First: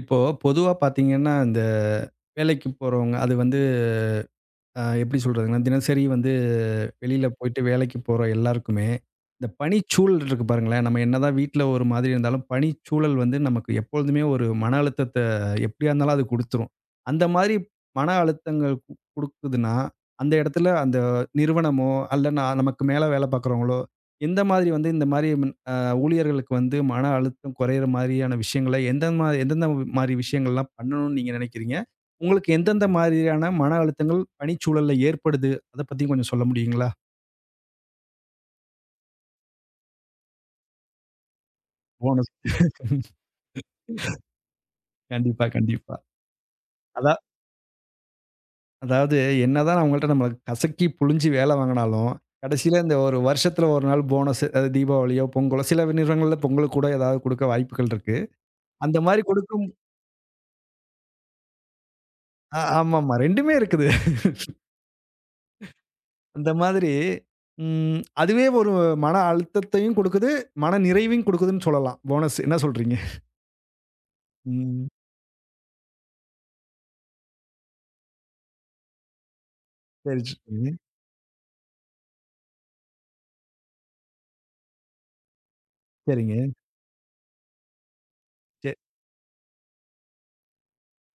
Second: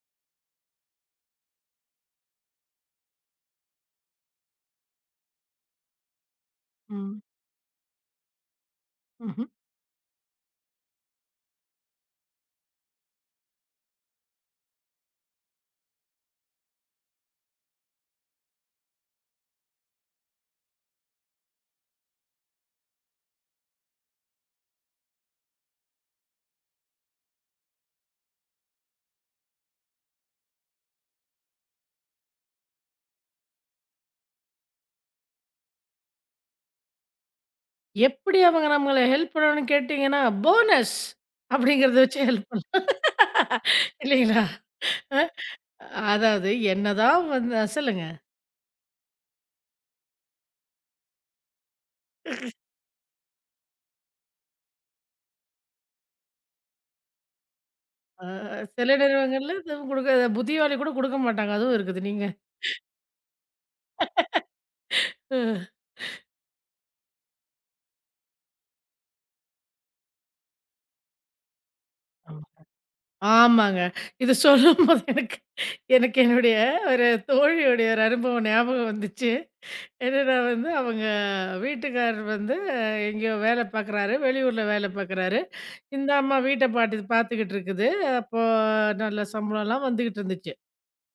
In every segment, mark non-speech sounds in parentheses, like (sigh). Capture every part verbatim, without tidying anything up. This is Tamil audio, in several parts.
இப்போ பொதுவா பார்த்தீங்கன்னா, இந்த வேலைக்கு போறவங்க அது வந்து அ எப்படி சொல்றதுங்கன்னா, தினசரி வந்து ம். வெளியில போயிட்டு வேலைக்கு போற எல்லாருக்குமே, ம்ஹ்ம். இந்த பணிச்சூழல் இருக்கு பாருங்களேன். நம்ம என்னதான் வீட்ல ஒரு மாதிரி இருந்தாலும், பணிச்சூழல் வந்து நமக்கு எப்பொழுதுமே ஒரு மன அழுத்தத்த எப்படியா இருந்தாலும் அது குடுத்துரும். அந்த மாதிரி மன அழுத்தங்கள் கு குடுக்குதுன்னா, அந்த இடத்துல அந்த நிறுவனமோ, அல்ல நான் நமக்கு மேல வேலை பார்க்குறவங்களோ, எந்த மாதிரி வந்து இந்த மாதிரி ம் அ ஊழியர்களுக்கு வந்து மன அழுத்தம் குறையிற மாதிரியான விஷயங்கள எந்த மா எந்தெந்த மாரி விஷயங்கள்லாம் பண்ணணும்னு நீங்க நினைக்கிறீங்க? உங்களுக்கு எந்தெந்த மாதிரியான மன அழுத்தங்கள் பணிச்சூழல்ல ஏற்படுது? அத பத்தி கொஞ்சம் சொல்ல முடியுங்களா? எப்படி அவங்க நம்மள ஹெல்ப் பண்ணணும்னு கேட்டீங்கன்னா, போனஸ் அப்படிங்கிறத வச்சு போனஸ் ஹெல்ப் பண்ணலாம். (laughs) இல்லைங்களா? அ கண்டிப்பா, கண்டிப்பா. அதாவது அதா என்னதான் வந்து அ சொல்லுங்க. அதாவது என்னதான் அவங்கள்ட்ட நம்மள கசக்கி புழிஞ்சு வேல வாங்குனாலும், கடைசியில இந்த ஒரு வருஷத்துல ஒரு நாள் போனஸ் அது தீபாவளியோ, பொங்கலோ சில நிறுவனங்கள்ல பொங்கலுக்கு கூட ஏதாவது குடுக்க வாய்ப்புகள் இருக்கு. அ சில அந்த மாரி நிறுவனங்கள்ல குடுக்கும். இதுவும் குடுக்க புத்திவாளி கூட குடுக்க மாட்டாங்க. அதுவும் இருக்குது. நீங்க ஆ, ஆமாமா. 2மே இருக்குது. ம். அந்த மாதிரி ம் அதுவே ஒரு மன அழுத்தத்தையும் குடுக்குது, மன நிறைவையும் குடுக்குதுன்னு சொல்லலாம். போனஸ் ஆமா. என்ன சொல்றீங்க? ஆமாங்க. இது ம். சொல்லும்போது எனக்கு எனக்கு என்னுடைய ஒரு தோழியுடைய ஒரு அனுபவம் ஞாபகம் வந்துச்சு. சரி, என்னன்னா சரிங்க. வந்து அவங்க வீட்டுக்காரர் வந்து எங்கேயோ வேலை பார்க்குறாரு. வெளியூர்ல வேலை பார்க்குறாரு. இந்த அம்மா சரிங்க. வீட்ட பாட்டு பார்த்துக்கிட்டு இருக்குது. அப்போ நல்ல சம்பளம்லாம் வந்துகிட்டு இருந்துச்சு.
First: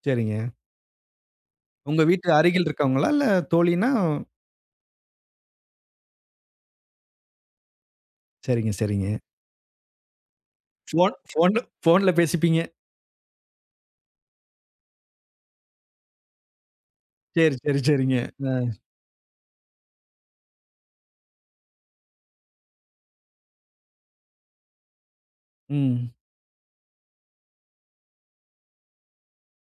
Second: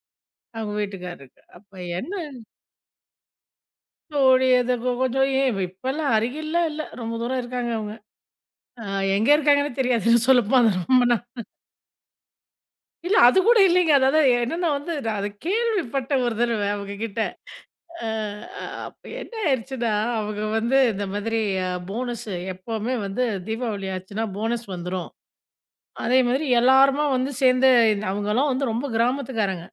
சரிங்க. அவங்க வீட்டுக்காரருக்கு. அப்ப உங்க என்ன வீட்டு அருகில் இருக்கவங்களா? இல்ல தோழின்னா? தோழி அது கொ கொஞ்சம் ஏன் இப்பலாம் அருகில்லாம் இல்ல. ரொம்ப தூரம் இருக்காங்க அவங்க. சரிங்க, அ சரிங்க. எங்க இருக்காங்கன்னே தெரியாது. சொல்லப்போனா ரொம்ப ஃபோன் நா ஃபோன்ல ஃபோன்ல பேசிப்பீங்க. இல்ல அதுக்கூட இல்லைங்க. அதாவது என்னன்னா வந்து நான் அத கேள்விப்பட்டேன் ஒரு தடவ அவங்ககிட்ட. சரி, சரி, அ சரிங்க. அ. அப்ப என்ன ஆயிருச்சுன்னா, அவங்க வந்து இந்த மாதிரி அ போனஸ் எப்பவுமே வந்து தீபாவளி ஆச்சுன்னா போனஸ் வந்துரும். ம். அதே மாதிரி எல்லாருமா வந்து சேர்ந்து அவங்கலாம் வந்து ரொம்ப கிராமத்துக்காரங்க.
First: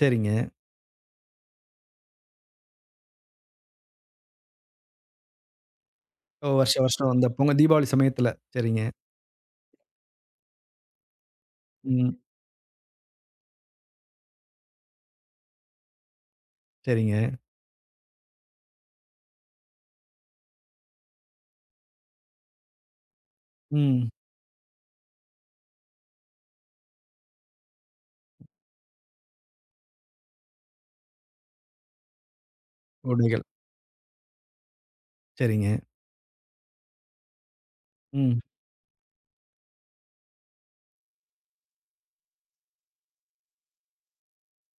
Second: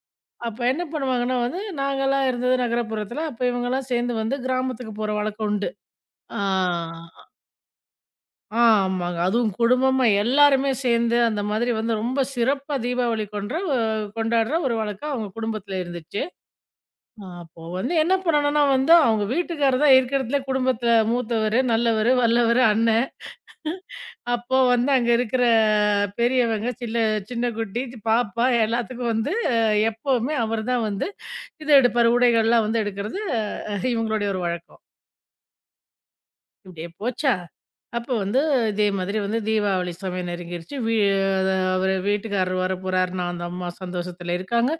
சரிங்க. அப்ப என்ன பண்ணுவாங்கன்னா வந்து, நாங்கலாம் இருந்தது நகரப்புறத்துல. அப்ப இவங்கலாம் சேர்ந்து வந்து கிராமத்துக்கு போற வழக்கம் உண்டு. ஆ. ஓ! வருஷம் வருஷம் வந்தப்போ உங்க தீபாவளி சமயத்துல. ஆ, சரிங்க. ஆமாங்க. அதுவும் குடும்பமா எல்லாருமே சேர்ந்து அந்த மாதிரி வந்து ம். ரொம்ப சிறப்பா தீபாவளி கொன்ற அஹ், கொண்டாடுற ஒரு வழக்கம் அவங்க குடும்பத்துல இருந்துச்சு. சரிங்க. அப்போ வந்து என்ன பண்ணணும்னா வந்து, அவங்க வீட்டுக்காரர் தான் இருக்கிறதுலே குடும்பத்துல மூத்தவரு, நல்லவரு, வல்லவரு, அண்ணன். ம். அப்போ வந்து அங்க இருக்கிற பெரியவங்க, சில்ல சின்ன குட்டி, பாப்பா எல்லாத்துக்கும் வந்து அஹ், எப்பவுமே அவர்தான் வந்து இது எடுப்பாரு. உடைகள்லாம் வந்து எடுக்கிறது உடைகள். அஹ், இவங்களுடைய ஒரு வழக்கம். சரிங்க. இப்படியே போச்சா, அப்போ ம். வந்து இதே மாதிரி வந்து தீபாவளி சமயம் நெருங்கிருச்சு. வீ அத அவரு வீட்டுக்காரர் வரப்போறாருன்னா, அந்த அம்மா சந்தோஷத்துல இருக்காங்க.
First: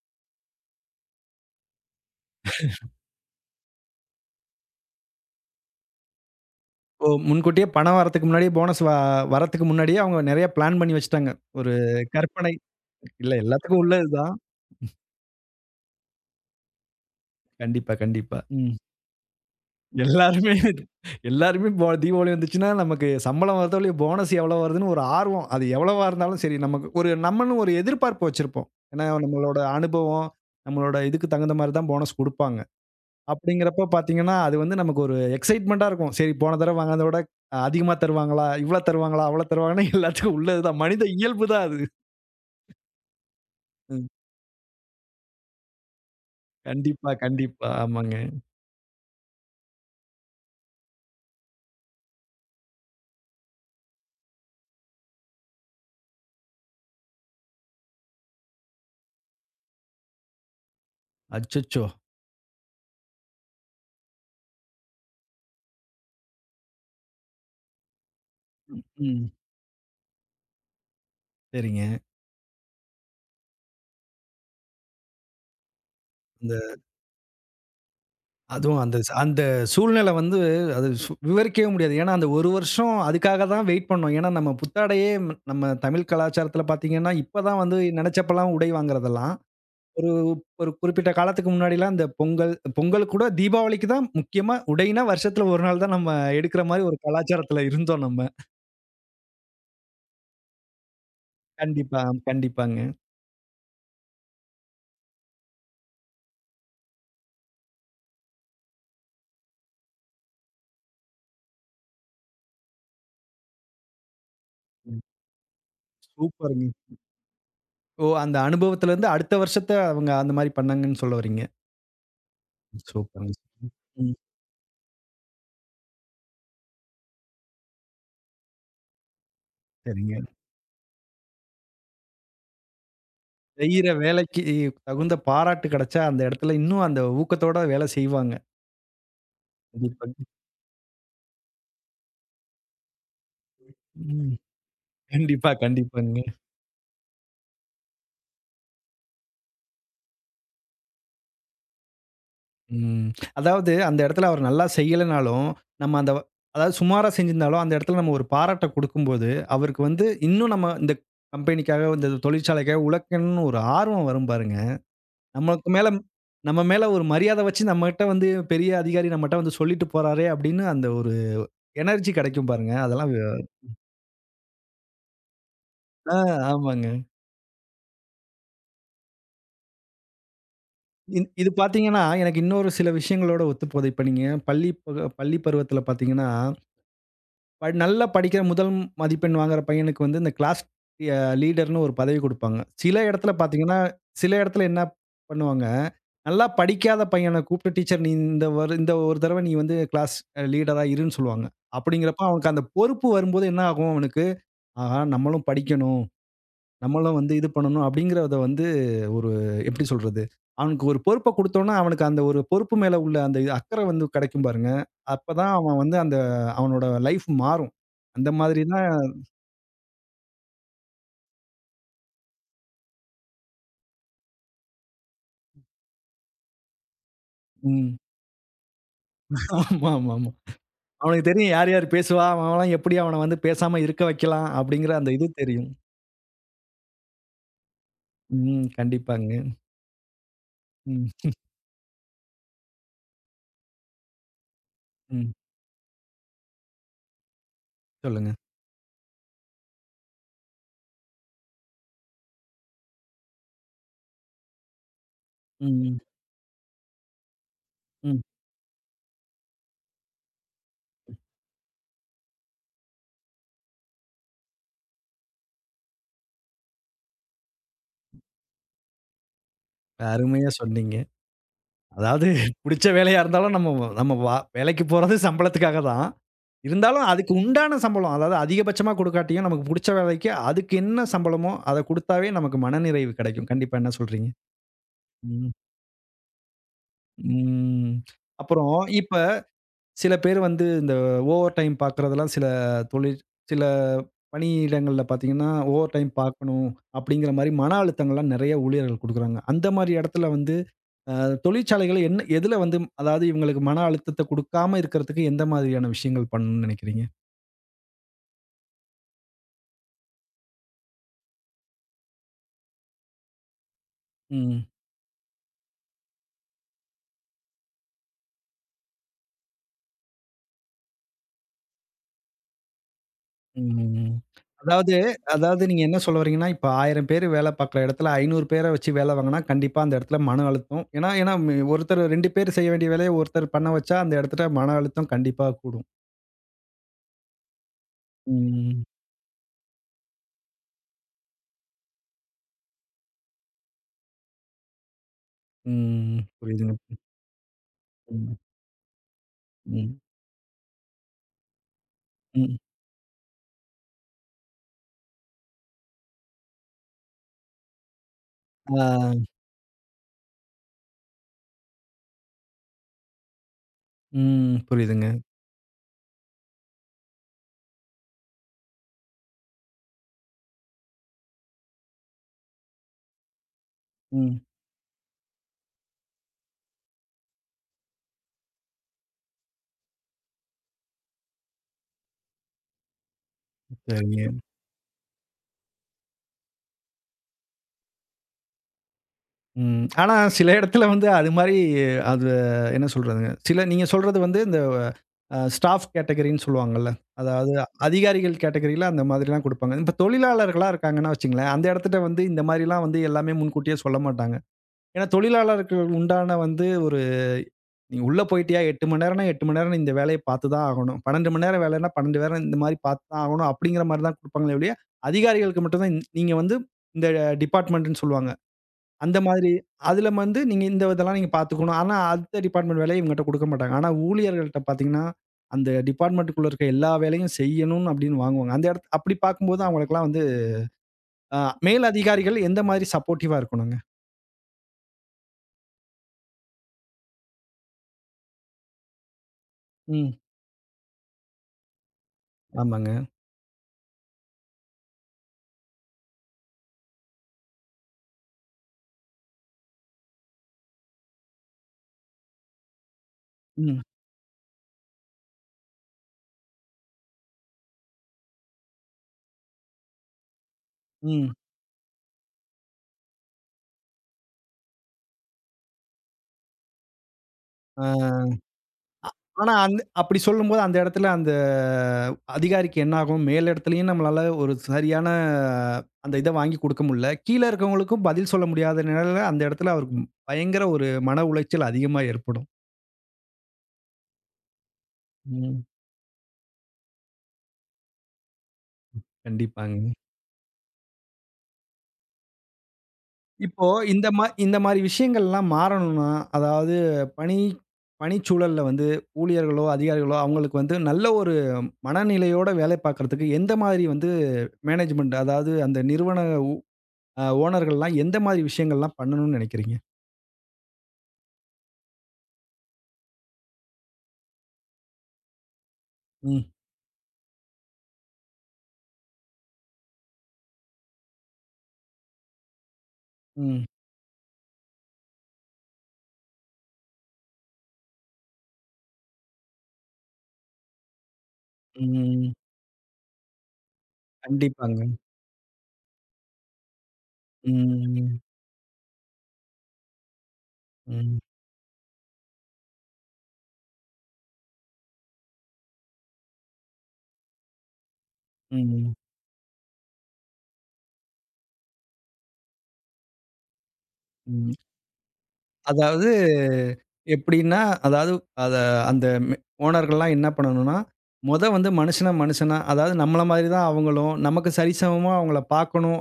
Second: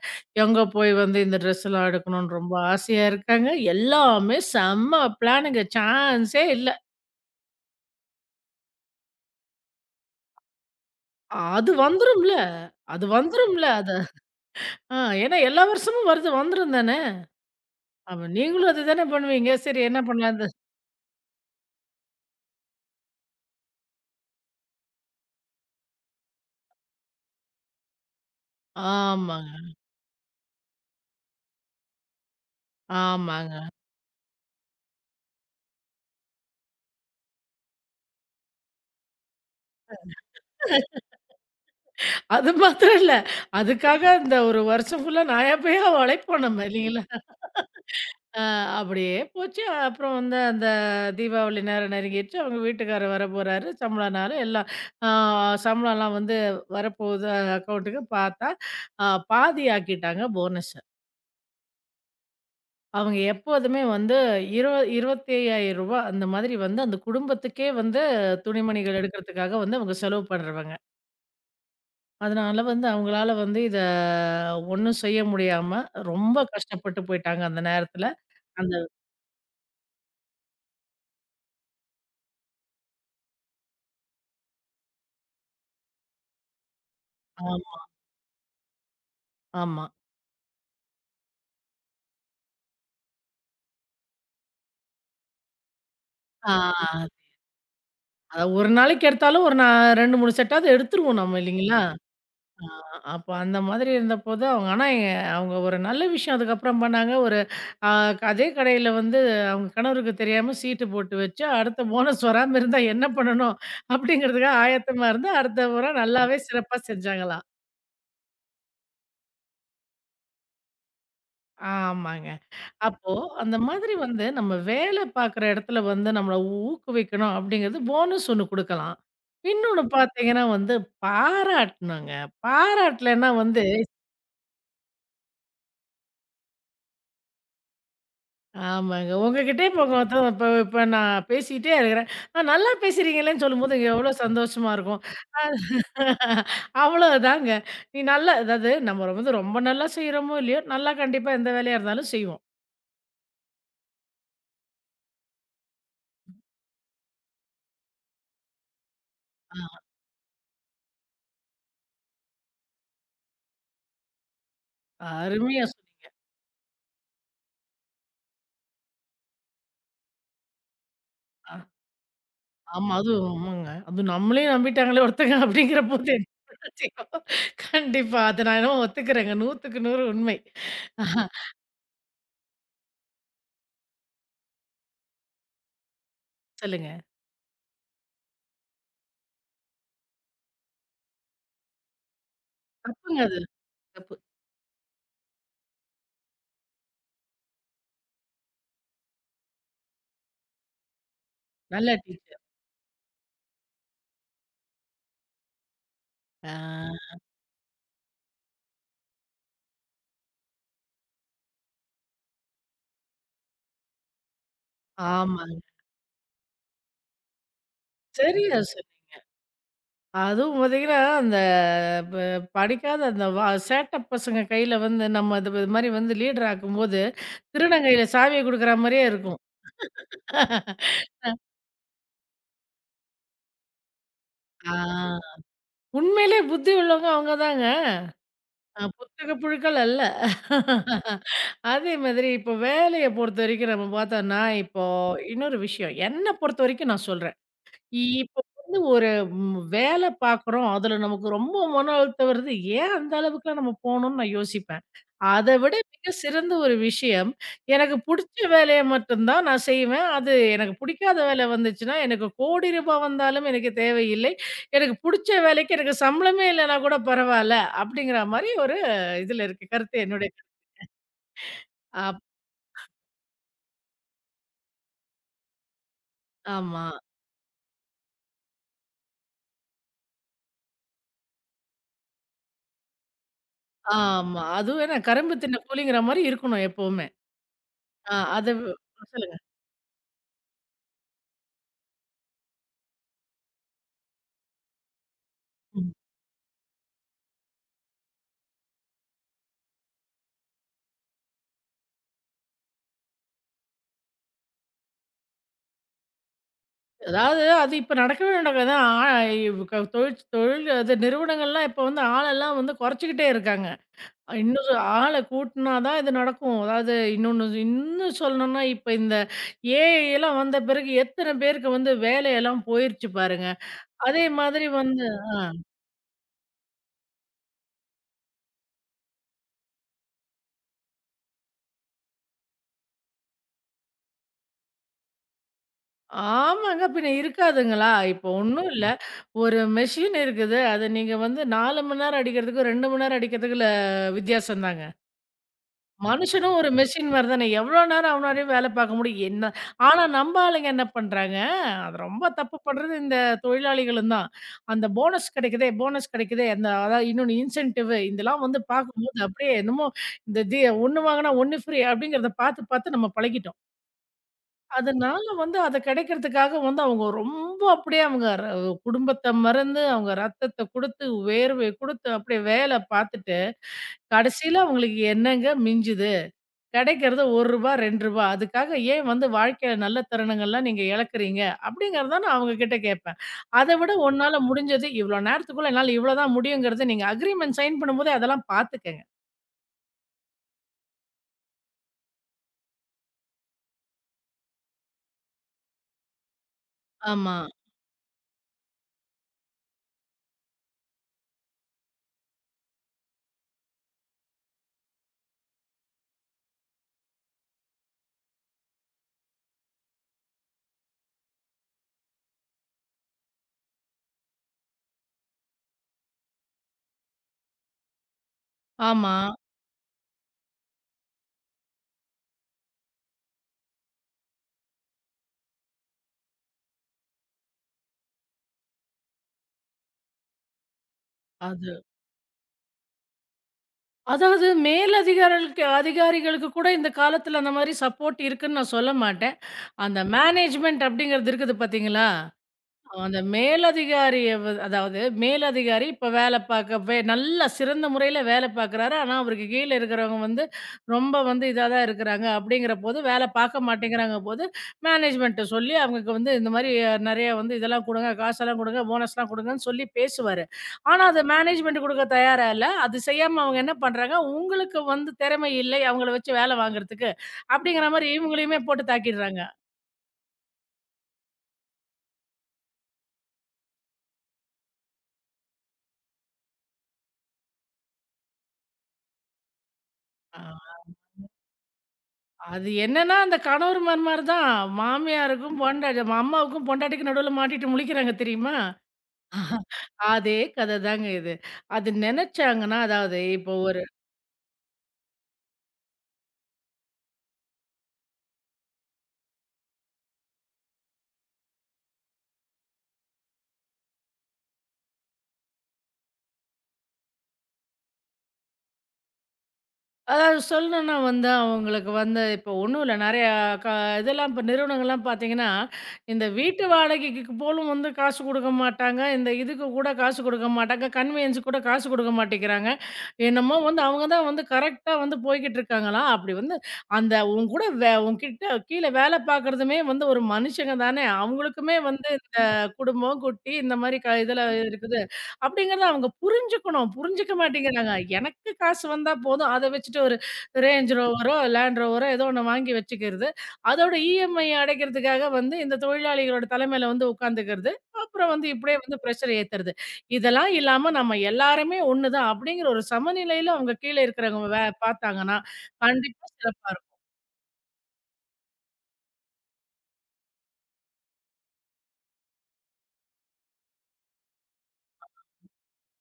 எங்க போய் வந்து இந்த ட்ரெஸ்லாம் எடுக்கணும்னு ரொம்ப ஆசையா இருக்காங்க. எல்லாமே செம்ம பிளானுங்க. சான்ஸே இல்ல. ஓ! முன்கூட்டியே பணம் வரதுக்கு முன்னாடியே போனஸ் வ வரதுக்கு முன்னாடியே அவங்க நெறைய பிளான் பண்ணி வச்சுட்டாங்க. அது ஒரு வந்துரும்ல கற்பனை. அது இல்ல வந்துரும்ல. எல்லாத்துக்கும் அது உள்ளது தான். ஆ, ஏன்னா எல்லா வருஷமும் வருது வந்துரும் தானே. கண்டிப்பா, அப்ப கண்டிப்பா. நீங்களும் ம். அதுதானே பண்ணுவீங்க. சரி என்ன பண்ணலான்னு எல்லாருமே எல்லாருமே போ தீபாவளி வந்துச்சுன்னா, நமக்கு சம்பளம் வருதோ, இல்லையோ, போனஸ் எவ்வளோ வருதுன்னு ஒரு ஆர்வம். அது எவ்வளவா இருந்தாலும் சரி, நமக்கு ஒரு நம்மன்னு ஒரு எதிர்பார்ப்பு வச்சிருப்போம். ஏன்னா, நம்மளோட ஆமாங்க, அனுபவம், நம்மளோட இதுக்கு தகுந்த மாரி தான் போனஸ் குடுப்பாங்க. ஆமாங்க. அப்படிங்கிறப்ப பார்த்தீங்கன்னா, அது வந்து நமக்கு ஒரு எக்ஸைட்மென்ட்டா இருக்கும். சரி போன தடவ வாங்குனத விட அதிகமா தருவாங்களா? இவ்ளோ தருவாங்களா? அவ்வளோ தருவாங்கன்னு எல்லாத்துக்கும் உள்ளது தான். மனித இயல்பு தான் அது. அது மாத்திரம் இல்ல. ம். அதுக்காக இந்த ஒரு வருஷம் ஃபுல்லா நாயா பேயா உழைப்போம் நம்ம இல்லைங்களா? கண்டிப்பா, கண்டிப்பா. ஆமாங்க. ஆ அப்படியே போச்சு. அப்புறம் வந்து அந்த தீபாவளி நேரம் நெருங்கிடுச்சு. அவங்க வீட்டுக்காரர் வரப்போறாரு. சம்பள நாளு எல்லாம் ஆ சம்பளம்லாம் வந்து வரப்போகுது அக்கவுண்ட்டுக்கு பார்த்தா, ஆ பாதி ஆக்கிட்டாங்க போனஸ. அச்சச்சோ! அவங்க எப்போதுமே வந்து இருவ ரூ. இருபத்தி ஐந்தாயிரம் அந்த மாதிரி வந்து அந்த குடும்பத்துக்கே வந்து துணிமணிகள் ம். எடுக்கிறதுக்காக வந்து அவங்க செலவு பண்ணுறவங்க. சரிங்க. அதனால வந்து அவங்களால வந்து இத ஒண்ணும் செய்ய முடியாம ரொம்ப கஷ்டப்பட்டு போயிட்டாங்க அந்த நேரத்தில. அந்த அதுவும் அந்த ஸ் அந்த சூழ்நிலை வந்து அது சு விவரிக்கவே முடியாது. ஏன்னா, அந்த ஒரு வருஷம் அதுக்காக தான் வெயிட் பண்ணோம். ஏன்னா, நம்ம புத்தாடையே ம் நம்ம தமிழ் கலாச்சாரத்தில பார்த்தீங்கன்னா, இப்ப தான் ஆமா, வந்து நெனச்சப்பலாம் உடை வாங்குறதெல்லாம். ஆமா. ஒரு ஒரு குறிப்பிட்ட காலத்துக்கு முன்னாடிலாம் இந்த பொங்கல், பொங்கலுக்கு கூட தீபாவளிக்கு தான் முக்கியமா உடைனா வருஷத்துல ஒரு நாள் தான் நம்ம எடுக்கிற மாரி ஒரு ஆ கலாச்சாரத்தில இருந்தோம் நம்ம. அத ஒரு நாளைக்கு எடுத்தாலும் ஒரு நா ரெண்டு, மூணு செட்டாவது எடுத்துருவோம் நம்ம இல்லைங்களா? கண்டிப்பா, ஆ, கண்டிப்பாங்க. அப்ப அந்த மாதிரி இருந்தபோதான் அவங்க ஆனா எ அவங்க ஒரு நல்ல விஷயம் அதுக்கப்புறம் பண்ணாங்க. ஒரு அ அதே கடையில வந்து அவங்க கணவருக்கு தெரியாம சீட்டு போட்டு வச்சு, அடுத்த போனஸ் வராம இருந்தா என்ன பண்ணணும்? அப்படிங்கிறதுக்காக ம். ஆயத்தமா இருந்து, அடுத்த முறை நல்லாவே சூப்பருங்க. சிறப்பா செஞ்சாங்களாம். ஓ! அந்த அனுபவத்திலருந்து அடுத்த வருஷத்த அவங்க அந்த மாரி பண்ணாங்கன்னு சொல்ல வர்றீங்க. ஆமாங்க. அப்போ சூப்பருங்க. அந்த மாதிரி ம். வந்து நம்ம வேலை பார்க்குற இடத்துல வந்து நம்மள ஊக்குவிக்கணும் அப்படிங்கிறது போனஸ் ஒண்ணு குடுக்கலாம். இன்னொன்னு சரிங்க. பார்த்தீங்கன்னா வந்து பாராட்டணுங்க. பாராட்டலன்னா வந்து செய்ற வேலைக்கு தகுந்த பாராட்டு கிடைச்சா, அந்த இடத்துல இன்னும் அந்த ஊக்கத்தோட வேலை செய்வாங்க. ஆமாங்க. உங்ககிட்ட இப்ப உங்க கண்டிப்பா. த இப்ப இப்ப நான் பேசிட்டே இருக்கிறேன். "ஆ நல்லா பேசுறீங்களேன்னு" சொல்லும்போது இங்கே எவ்வளோ ம். சந்தோஷமா இருக்கும். அ கண்டிப்பா, கண்டிப்பாங்க. அவ்வளோதாங்க. நீ நல்லா அதாவது நம்ம வந்து ரொம்ப நல்லா செய்றோமோ, இல்லையோ, நல்லா கண்டிப்பா எந்த வேலையா இருந்தாலும் செய்வோம். ம். அதாவது அந்த இடத்துல அவர் நல்லா செய்யலனாலும், நம்ம அந்த அதாவது சுமாரா செஞ்சிருந்தாலும், அந்த இடத்துல நம்ம ஒரு பாராட்ட குடுக்கும்போது, ஆ. அவருக்கு வந்து இன்னும் நம்ம இந்த கம்பெனிக்காக, இந்த தொழிற்சாலைக்காக உழைக்கணும்னு ஒரு ஆர்வம் வரும் பாருங்க. அருமையா நமக்கு மேல சொன்னீங்க. நம்ம மேல ஒரு மரியாத வச்சு நம்மகிட்ட வந்து பெரிய அதிகாரி நம்மட்ட வந்து சொல்லிட்டு போறாரே! அப்படின்னு அந்த ஒரு அ எனர்ஜி கிடைக்கும் பாருங்க. ஆமா. அதெல்லாம் அதுவும் வே- ஆமாங்க. அதுவும் நம்மளையும் நம்பிட்டாங்களே ஒருத்தங்க அப்படிங்கிறபோது ஆ, என்ன ஆமாங்க. செய்வோம்? கண்டிப்பா. அத நான் என்னமோ ஒத்துக்கிறேங்க. 100க்கு நூறு உண்மை. ஆஹா, இந் இது பார்த்தீங்கன்னா, எனக்கு இன்னொரு சில விஷயங்களோட ஒத்துப்போகுது. இப்ப நீங்க பள்ளி ப பள்ளி பருவத்தில பார்த்தீங்கன்னா, சொல்லுங்க. ப நல்லா படிக்கிற முதல் மதிப்பெண் வாங்குற பையனுக்கு வந்து இந்த கிளாஸ் அ லீடர்ன்னு ஒரு பதவி குடுப்பாங்க. சில தப்புங்க இடத்துல அது. பார்த்தீங்கன்னா, தப்பு. சில இடத்துல என்ன பண்ணுவாங்க, நல்லா படிக்காத பையன கூப்பிட்டு டீச்சர் நீ இந்த ஒரு இந்த ஒரு தடவ நீ வந்து கிளாஸ் லீடரா இருன்னு சொல்லுவாங்க. நல்ல அப்படிங்கிறப்ப டீச்சர். அவனுக்கு அந்த பொறுப்பு வரும்போது என்ன ஆகும் அவனுக்கு, ஆஹா நம்மளும் படிக்கணும். ஆ நம்மளும் வந்து இது பண்ணணும் அப்படிங்கிறத வந்து ஒரு எப்படி சொல்றது? அவனுக்கு ஒரு பொறுப்ப குடுத்தோம்னா, அவனுக்கு அந்த ஒரு பொறுப்பு மேல உள்ள அந்த இது அக்கறை வந்து கெடைக்கும் பாருங்க. அப்பதான் ஆமாங்க. அவன் வந்து அந்த அவனோட லைஃப் மாறும். அந்த சரியா மாதிரி தான். அதுவும் பார்த்தீங்கன்னா, அந்த ப படிக்காத அந்த வா சேட்ட பசங்க கையில வந்து நம்ம இது இது மாரி வந்து லீடர் ஆக்கும்போது, திருடன் ம். கையில சாவிய குடுக்குற மாரியே இருக்கும். ஆமா, ஆமா, ஆமா. அவனுக்கு தெரியும் யார் யார் பேசுவா? அவன்லாம் எப்படி அவன வந்து பேசாம இருக்க வைக்கலாம்? ஆ. அப்படிங்கிற அந்த இது தெரியும். உண்மையிலே புத்தி உள்ளவங்க அவங்க தாங்க. ம். அ புத்தக கண்டிப்பாங்க. புழுக்கள் அல்ல. ம், அதே மாதிரி இப்போ வேலைய பொறுத்தவரைக்கும் நம்ம பார்த்தோம்னா, இப்போ ம். இன்னொரு விஷயம். என்ன பொறுத்தவரைக்கும் நான் சொல்றேன். சொல்லுங்க. இப்போ வந்து ஒரு ம் வேல பார்க்குறோம். அதுல நமக்கு ரொம்ப மன அழுத்தம் வருது. ஏன் அந்த அளவுக்குலாம் நம்ம போணும்னு நான் யோசிப்பேன். அத விட ம், மிக சிறந்த ஒரு விஷயம், எனக்கு ம். புடிச்ச வேலைய மட்டும் தான் நான் செய்வேன். அது எனக்கு புடிக்காத வேலை வந்துச்சுன்னா, எனக்கு கோடி ரூபாய் வந்தாலும் எனக்கு தேவையில்லை. எனக்கு புடிச்ச வேலைக்கு எனக்கு சம்பளமே இல்லன்னா கூட பரவால்ல. அப்படிங்கிற மாரி ஒரு இதுல இருக்கு. கருத்து என்னுடைய அருமையா சொன்னீங்க. அப் அதாவது புடிச்ச வேலையா இருந்தாலும் நம்ம நம்ம வா வேலைக்கு போறது சம்பளத்துக்காக தான். ஆமா, இருந்தாலும் அதுக்கு உண்டான சம்பளம். அதாவது அதிகபட்சமா குடுக்காட்டியும் நமக்கு புடிச்ச வேலைக்கு அதுக்கு என்ன சம்பளமோ, அத குடுத்தாவே நமக்கு மனநிறைவு கெடைக்கும். கண்டிப்பா என்ன சொல்றீங்க? ஆமா. அதுவும் ஏன்னா கரும்பு ம். தின்ன கூலிங்கிற மாரி இருக்கணும் எப்பவுமே. ம். ஆ அத வ் அப்புறம் இப்ப சொல்லுங்க. சில பேர் வந்து இந்த ஓவர் டைம் பார்க்குறதெல்லாம் சில தொழில் சில பணியிடங்கள்ல பார்த்தீங்கன்னா, ஓவர் டைம் பார்க்கணும் அப்படிங்கிற மாரி மன அழுத்தங்கள்லாம் நெறைய ஊழியர்கள் குடுக்குறாங்க. அந்த மாரி இடத்துல வந்து அ தொழிற்சாலைகள் என்ன எதுல வந்து அதாவது இவங்களுக்கு மன அழுத்தத்த குடுக்காம இருக்கிறதுக்கு எந்த மாதிரியான விஷயங்கள் பண்ணணும்னு நினைக்கிறீங்க? அதாவது அது இப்ப நடக்கவே நடக்காதுதான். ஆ இவ் க தொழில் தொழில் அது நிறுவனங்கள்லாம் இப்ப வந்து ஆளெல்லாம் வந்து குறைச்சுக்கிட்டே இருக்காங்க. ம். இன்னும் ஆள கூட்டுனா தான் இது நடக்கும். அதாவது இன்னொன்னு சொ- இன்னும் சொல்லணும்னா, இப்ப இந்த ஏ ஐ எல்லாம் வந்த பிறகு எத்தன பேருக்கு வந்து வேலையெல்லாம் போயிருச்சு பாருங்க. ம். அதே மாதிரி அதாவது வந்து ஆ அதாவது நீங்க என்ன சொல்ல வரீங்கன்னா, இப்ப ஆயிரம் பேரு வேலை பார்க்குற இடத்துல ஐநூறு பேர வச்சு வேலை வாங்குனா, கண்டிப்பா அந்த இடத்துல மன அழுத்தம். ஏன்னா ஏன்னா ம் ஒருத்தர் ரெண்டு பேர் செய்ய வேண்டிய வேலைய ஒருத்தர் பண்ண வச்சா, அந்த இடத்துல மன அழுத்தம் கண்டிப்பா கூடும். ஆமாங்க. பின்ன இருக்காதுங்களா? இப்ப ஒண்ணும் ம். இல்ல. ஒரு மெஷின் இருக்குது. அத நீங்க வந்து நாலு மணி நேரம் அடிக்கிறதுக்கும், ரெண்டு மணி நேரம் அடிக்கிறதுக்குள்ள வித்தியாசம் தாங்க. ம். மனுஷனும் ஒரு புரியுதுங்க. மெஷின் மாரி தானே. எவ்ளோ நேரம் ம். அவனாலயும் வேல பார்க்க முடியும். என்ன ம். ஆனா நம்ப ஆளுங்க என்ன பண்றாங்க, அது ரொம்ப ம். தப்பு பண்றது இந்த தொழிலாளிகளும் தான். அந்த போனஸ் கிடைக்குதே, போனஸ் கிடைக்குதே, அந்த அதாவது இன்னொன்னு இன்சென்டிவ் இதெல்லாம் வந்து பார்க்கும்போது ஆ. அப்படியே என்னமோ இந்த தி ஒண்ணு வாங்குனா ஒண்ணு ஃப்ரீ அப்படிங்கிறத பார்த்து, பார்த்து நம்ம பழகிட்டோம். ம். புரியுதுங்க. அதனால வந்து அது கிடைக்கிறதுக்காக வந்து அவங்க ரொம்ப அப்படியே அவங்க ர குடும்பத்த மறந்து, அவங்க ரத்தத்த குடுத்து, வேர்வை குடுத்து அப்படியே வேல பார்த்துட்டு, ம். கடைசியில அவங்களுக்கு என்னங்க மிஞ்சுது? கிடைக்கிறது ரூ. ஒன்று ரூ. ரெண்டு அதுக்காக ஏன் வந்து வாழ்க்கையில நல்ல தருணங்கள்லாம் நீங்க இழக்கிறீங்க? அப்படிங்கிறத நான் அவங்க கிட்ட கேட்பேன். அத விட சரிங்க. உன்னால முடிஞ்சது இவ்வளோ நேரத்துக்குள்ள என்னால இவ்வளோதான் முடியுங்கிறத நீங்க அக்ரீமெண்ட் சைன் பண்ணும்போதே அதெல்லாம் பார்த்துக்கங்க. ம். ஆனா, சில இடத்துல வந்து அது மாரி அது என்ன சொல்றதுங்க, சில நீங்க சொல்றது வந்து இந்த அ ஸ்டாஃப் கேட்டகரின்னு சொல்லுவாங்கல்ல. ஆமா. அதாவது அதிகாரிகள் கேட்டகரியில அந்த மாதிரிலாம் குடுப்பாங்க. இப்ப தொழிலாளர்களா இருக்காங்கன்னா வச்சுக்கங்களேன், அந்த இடத்துட்ட வந்து இந்த மாரிலாம் வந்து எல்லாமே முன்கூட்டியே சொல்ல மாட்டாங்க. ஏன்னா, தொழிலாளருக்கு உண்டான வந்து ஒரு நீ உள்ள போயிட்டியா எட்டு மணி நேரம்னா எட்டு மணி நேரம் நீ இந்த வேலைய பார்த்து தான் ஆகணும். பன்னெண்டு மணி நேரம் வேலைன்னா பன்னெண்டு நேரம் இந்த மாரி பார்த்து தான் ஆகணும். அப்படிங்கிற மாரி தான் குடுப்பாங்களே ஒழிய, அதிகாரிகளுக்கு மட்டும் தான் நீங்க வந்து இந்த டிபார்ட்மெண்ட்ன்னு சொல்லுவாங்க. ஆமா. அந்த மாதிரி. அதுல வந்து நீங்க இந்த இதெல்லாம் நீங்க பார்த்துக்கணும். ஆனா, அடுத்த டிபார்ட்மெண்ட் வேலைய இவங்கட்ட குடுக்க மாட்டாங்க. ஆனா, ஊழியர்கள்ட்ட பார்த்தீங்கன்னா, அந்த டிபார்ட்மெண்ட்டுக்குள்ள இருக்க எல்லா வேலையும் செய்யணும்னு அப்படின்னு வாங்குவாங்க. அந்த இடத் அப்படி பார்க்கும்போது அவங்களுக்கெல்லாம் வந்து அ அது மேல் அதிகாரிகள் எந்த மாதிரி சப்போர்ட்டிவா இருக்கணுங்க? அதாவது மேலதிகாரிகளுக்கு அதிகாரிகளுக்கு கூட இந்த காலத்துல அந்த மாரி சப்போர்ட் இருக்குன்னு நான் சொல்ல மாட்டேன். அந்த ம். மேனேஜ்மென்ட் அப்படிங்கிறது இருக்குது பார்த்தீங்களா? ஆமாங்க. அந்த மேலதிகாரிய வ அதாவது மேலதிகாரி இப்ப வேலை பார்க்க வே நல்லா சிறந்த முறையில வேலை பார்க்குறாரு. ஆனா, அவருக்கு கீழ இருக்கிறவங்க வந்து ரொம்ப வந்து இதா தான் இருக்கிறாங்க. அப்படிங்கிற போது வேலை பார்க்க ம். மாட்டேங்கிறாங்க போது, மேனேஜ்மென்ட்ட சொல்லி அவங்களுக்கு வந்து இந்த மாரி நெறைய வந்து இதெல்லாம் குடுங்க, காசெல்லாம் குடுங்க, போனஸ்லாம் குடுங்கன்னு சொல்லி பேசுவாரு. ஆனா, அது ம். மேனேஜ்மென்ட் குடுக்க தயாரா இல்ல. அது செய்யாம அவங்க என்ன பண்றாங்க, உங்களுக்கு வந்து திறமை இல்லை அவங்கள வச்சு வேலை வாங்குறதுக்கு, அப்படிங்கிற மாரி ஆ. இவங்களையுமே போட்டு தாக்கிடுறாங்க. ஆனா, அந்த அப்படி சொல்லும்போது அந்த இடத்துல அந்த அதிகாரிக்கு என்ன ஆகும், மேல் இடத்துலயும் நம்மளால ஒரு சரியான அந்த இத வாங்கி குடுக்க முடியல. கீழ இருக்கவங்களுக்கும் பதில் சொல்ல முடியாத நிலையில அந்த இடத்துல அவருக்கு ஆ. பயங்கர ஒரு மன உளைச்சல் அதிகமா ஏற்படும். அது என்னன்னா, அந்த கணவர் மாமனார் தான். மாமியாருக்கும் ம். பொண்டாட்டி அம்மாவுக்கும் பொண்டாட்டிக்கும் நடுவுல மாட்டிட்டு முழிக்கிறாங்க தெரியுமா? கண்டிப்பாங்க. அதே கத தாங்க இது. அது நெனச்சாங்கன்னா, அதாவது இப்போ இப்போ ஒரு இந்த மா இந்த மாரி விஷயங்கள்லாம் மாறணும்னா, அதாவது பணி பணிச்சூழல்ல வந்து ஊழியர்களோ, அதிகாரிகளோ அவங்களுக்கு வந்து நல்ல ஒரு மனநிலையோட வேலை பார்க்கறதுக்கு எந்த மாரி வந்து மேனேஜ்மென்ட் அதாவது அந்த நிறுவன அ ஓனர்கள்லாம் எந்த மாதிரி விஷயங்கள்லாம் பண்ணணும்னு நினைக்கிறீங்க? அதாவது சொல்லணும்னா வந்து, அவங்களுக்கு வந்து இப்போ ஒண்ணும் இல்ல. நெறையா க இதெல்லாம் இப்ப நிறுவனங்கள்லாம் பார்த்தீங்கன்னா, இந்த ம், வீட்டு வாடகைக்கு போலும் வந்து காசு குடுக்க மாட்டாங்க. இந்த இதுக்கு கூட காசு குடுக்க மாட்டாங்க. கன்வீனியன்ஸ் கூட காசு குடுக்க மாட்டேங்கிறாங்க. என்னமோ ம், வந்து அவங்க தான் வந்து கரெக்ட்டா வந்து போய்க்கிட்டு இருக்காங்களாம். அப்படி வந்து அந்த உன் கூட வே உன்கிட்ட கீழ வேலை பார்க்கறதுமே வந்து ஒரு மனுஷங்க தானே! அவங்களுக்குமே வந்து ம். குடும்பம், குட்டி இந்த மாரி க இதுல கண்டிப்பாங்க. இருக்குது. அப்படிங்கிறத அவங்க புரிஞ்சுக்கணும். புரிஞ்சுக்க மாட்டேங்கிறாங்க. ம், எனக்கு காசு வந்தா போதும். அத வச்சுட்டு ஒரு ரேஞ்ச் ம், ரோவரோ, லேண்ட் ரோவரோ ஏதோ ஒண்ணு வாங்கி வச்சுக்கிறது. அதோட இ எம் ஐ அடைக்கிறதுக்காக வந்து இந்த தொழிலாளிகளோட தலைமையில வந்து உட்காந்துக்கிறது. அப்புறம் வந்து இப்படியே ம், வந்து பிரஷர் ஏத்துறது. இதெல்லாம் இல்லாம நம்ம எல்லாருமே ஒண்ணு தான் அப்படிங்கிற ஒரு சமநிலையில அவங்க கீழ இருக்கிறவங்க ம். வே பார்த்தாங்கன்னா, அதாவது கண்டிப்பா சிறப்பா இருக்கும். எப்படின்னா, அதாவது அத அந்த மெ ஓனர்கள்லாம் என்ன பண்ணணும்னா, மொத வந்து மனுஷனா மனுஷனா, அதாவது நம்மள மாதிரி தான் அவங்களும், நமக்கு சரிசமமா அவங்கள பார்க்கணும்.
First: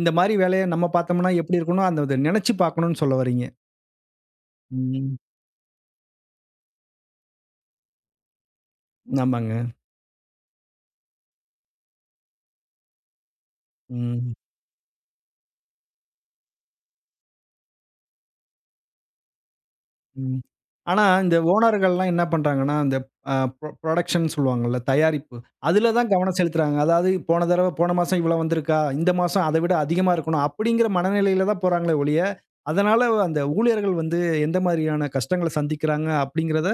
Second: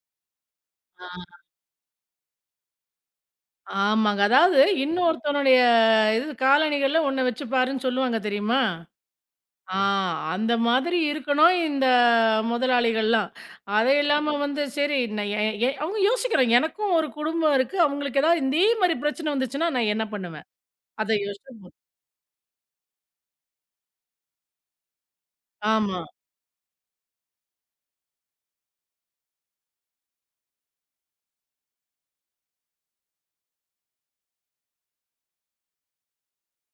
இந்த மாரி வேலைய நம்ம பார்த்தோம்னா ஆ. எப்படி இருக்கணும், அந்த இத நெனைச்சு பார்க்கணும்னு சொல்ல வர்றீங்க. ஆமாங்க. அதாவது ம். இன்னொருத்தனுடைய இது காலணிகள்ல ஒண்ண வச்சுப்பாருன்னு சொல்லுவாங்க தெரியுமா? ஆமாங்க. ஆ அந்த மாதிரி இருக்கணும் இந்த முதலாளிகள்லாம். அது ம். இல்லாம வந்து சரி நான் எ எ அவங்க யோசிக்கிறாங்க. எனக்கும் ஒரு குடும்பம் இருக்கு. அவங்களுக்கு ஏதாவது இதே மாரி பிரச்சனை வந்துச்சுன்னா நான் என்ன ம். பண்ணுவேன்? ஆனா, அத இந்த யோசிச்சு ஓனர்கள்லாம் என்ன பண்றாங்கன்னா, அந்த அ புரொ புரொடக்ஷன்னு சொல்லுவாங்கல்ல, தயாரிப்பு. அதுல ஆமா. தான் கவனம் செலுத்துறாங்க. அதாவது போன தடவ போன மாசம் இவ்வளோ வந்திருக்கா? இந்த மாசம் அத விட அதிகமா இருக்கணும். அப்படிங்கிற மனநிலையில தான் போறாங்களே ஒழிய, அதனால அந்த ஊழியர்கள் வந்து எந்த மாதிரியான கஷ்டங்கள சந்திக்கிறாங்க அப்படிங்கிறத,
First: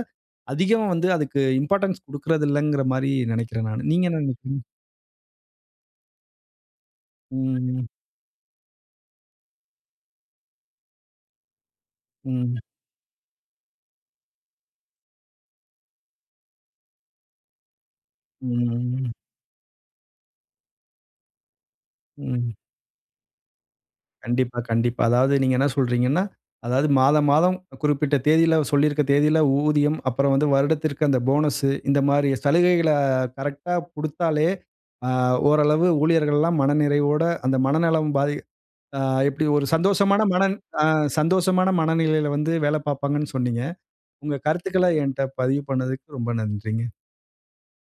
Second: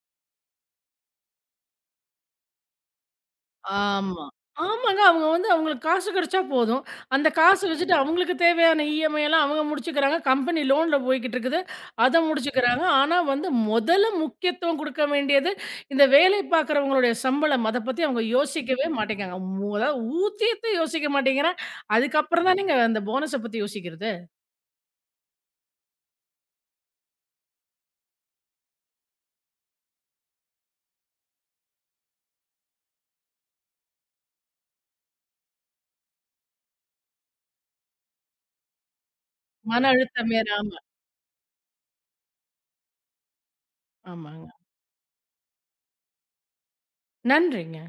அதிகமா வந்து அதுக்கு இம்பார்ட்டன்ஸ் குடுக்குறது இல்லைங்கிற மாரி நெனைக்கிறேன் நானு. நீங்க என்ன ஆமா. நெனைக்கிறீங்க? ஆமாங்க. அவங்க வந்து அவங்களுக்கு காசு கிடைச்சா போதும். அந்த காச ம், வச்சுட்டு அவங்களுக்கு தேவையான இ எம் ஐ எல்லாம் அவங்க முடிச்சுக்கிறாங்க. கம்பெனி லோன்ல போய்க்கிட்டு இருக்குது. அத ம், முடிச்சுக்கிறாங்க. ஆனா வந்து முதல்ல முக்கியத்துவம் குடுக்க வேண்டியது, இந்த வேலை பார்க்குறவங்களுடைய சம்பளம். அத பத்தி அவங்க ம், யோசிக்கவே ம், மாட்டேங்கிறாங்க. மு அதாவது ஊதியத்த யோசிக்க மாட்டேங்கிறேன். அதுக்கப்புறம் ம். தானேங்க அந்த போனஸ பத்தி யோசிக்கிறது. கண்டிப்பா, கண்டிப்பா. அதாவது நீங்க என்ன சொல்றீங்கன்னா, அதாவது மாதம், மாதம் குறிப்பிட்ட தேதியில சொல்லியிருக்க தேதியில ஊதியம், அப்புறம் வந்து வருடத்திற்கு அந்த போனஸு இந்த மாரி சலுகைகள கரெக்ட்டா குடுத்தாலே, அ ஓரளவு ஊழியர்கள்லாம் மனநிறைவோட அந்த மனநலம் பாதி அ எப்படி ஒரு மன சந்தோஷமான அழுத்தம் வேற. மனன் ஆமா. அ சந்தோஷமான மனநிலையில வந்து வேலை பார்ப்பாங்கன்னு சொன்னீங்க. உங்க ஆமாங்க. கருத்துக்கள என்ட்ட பதிவு பண்ணதுக்கு ரொம்ப நன்றிங்க. நன்றிங்க.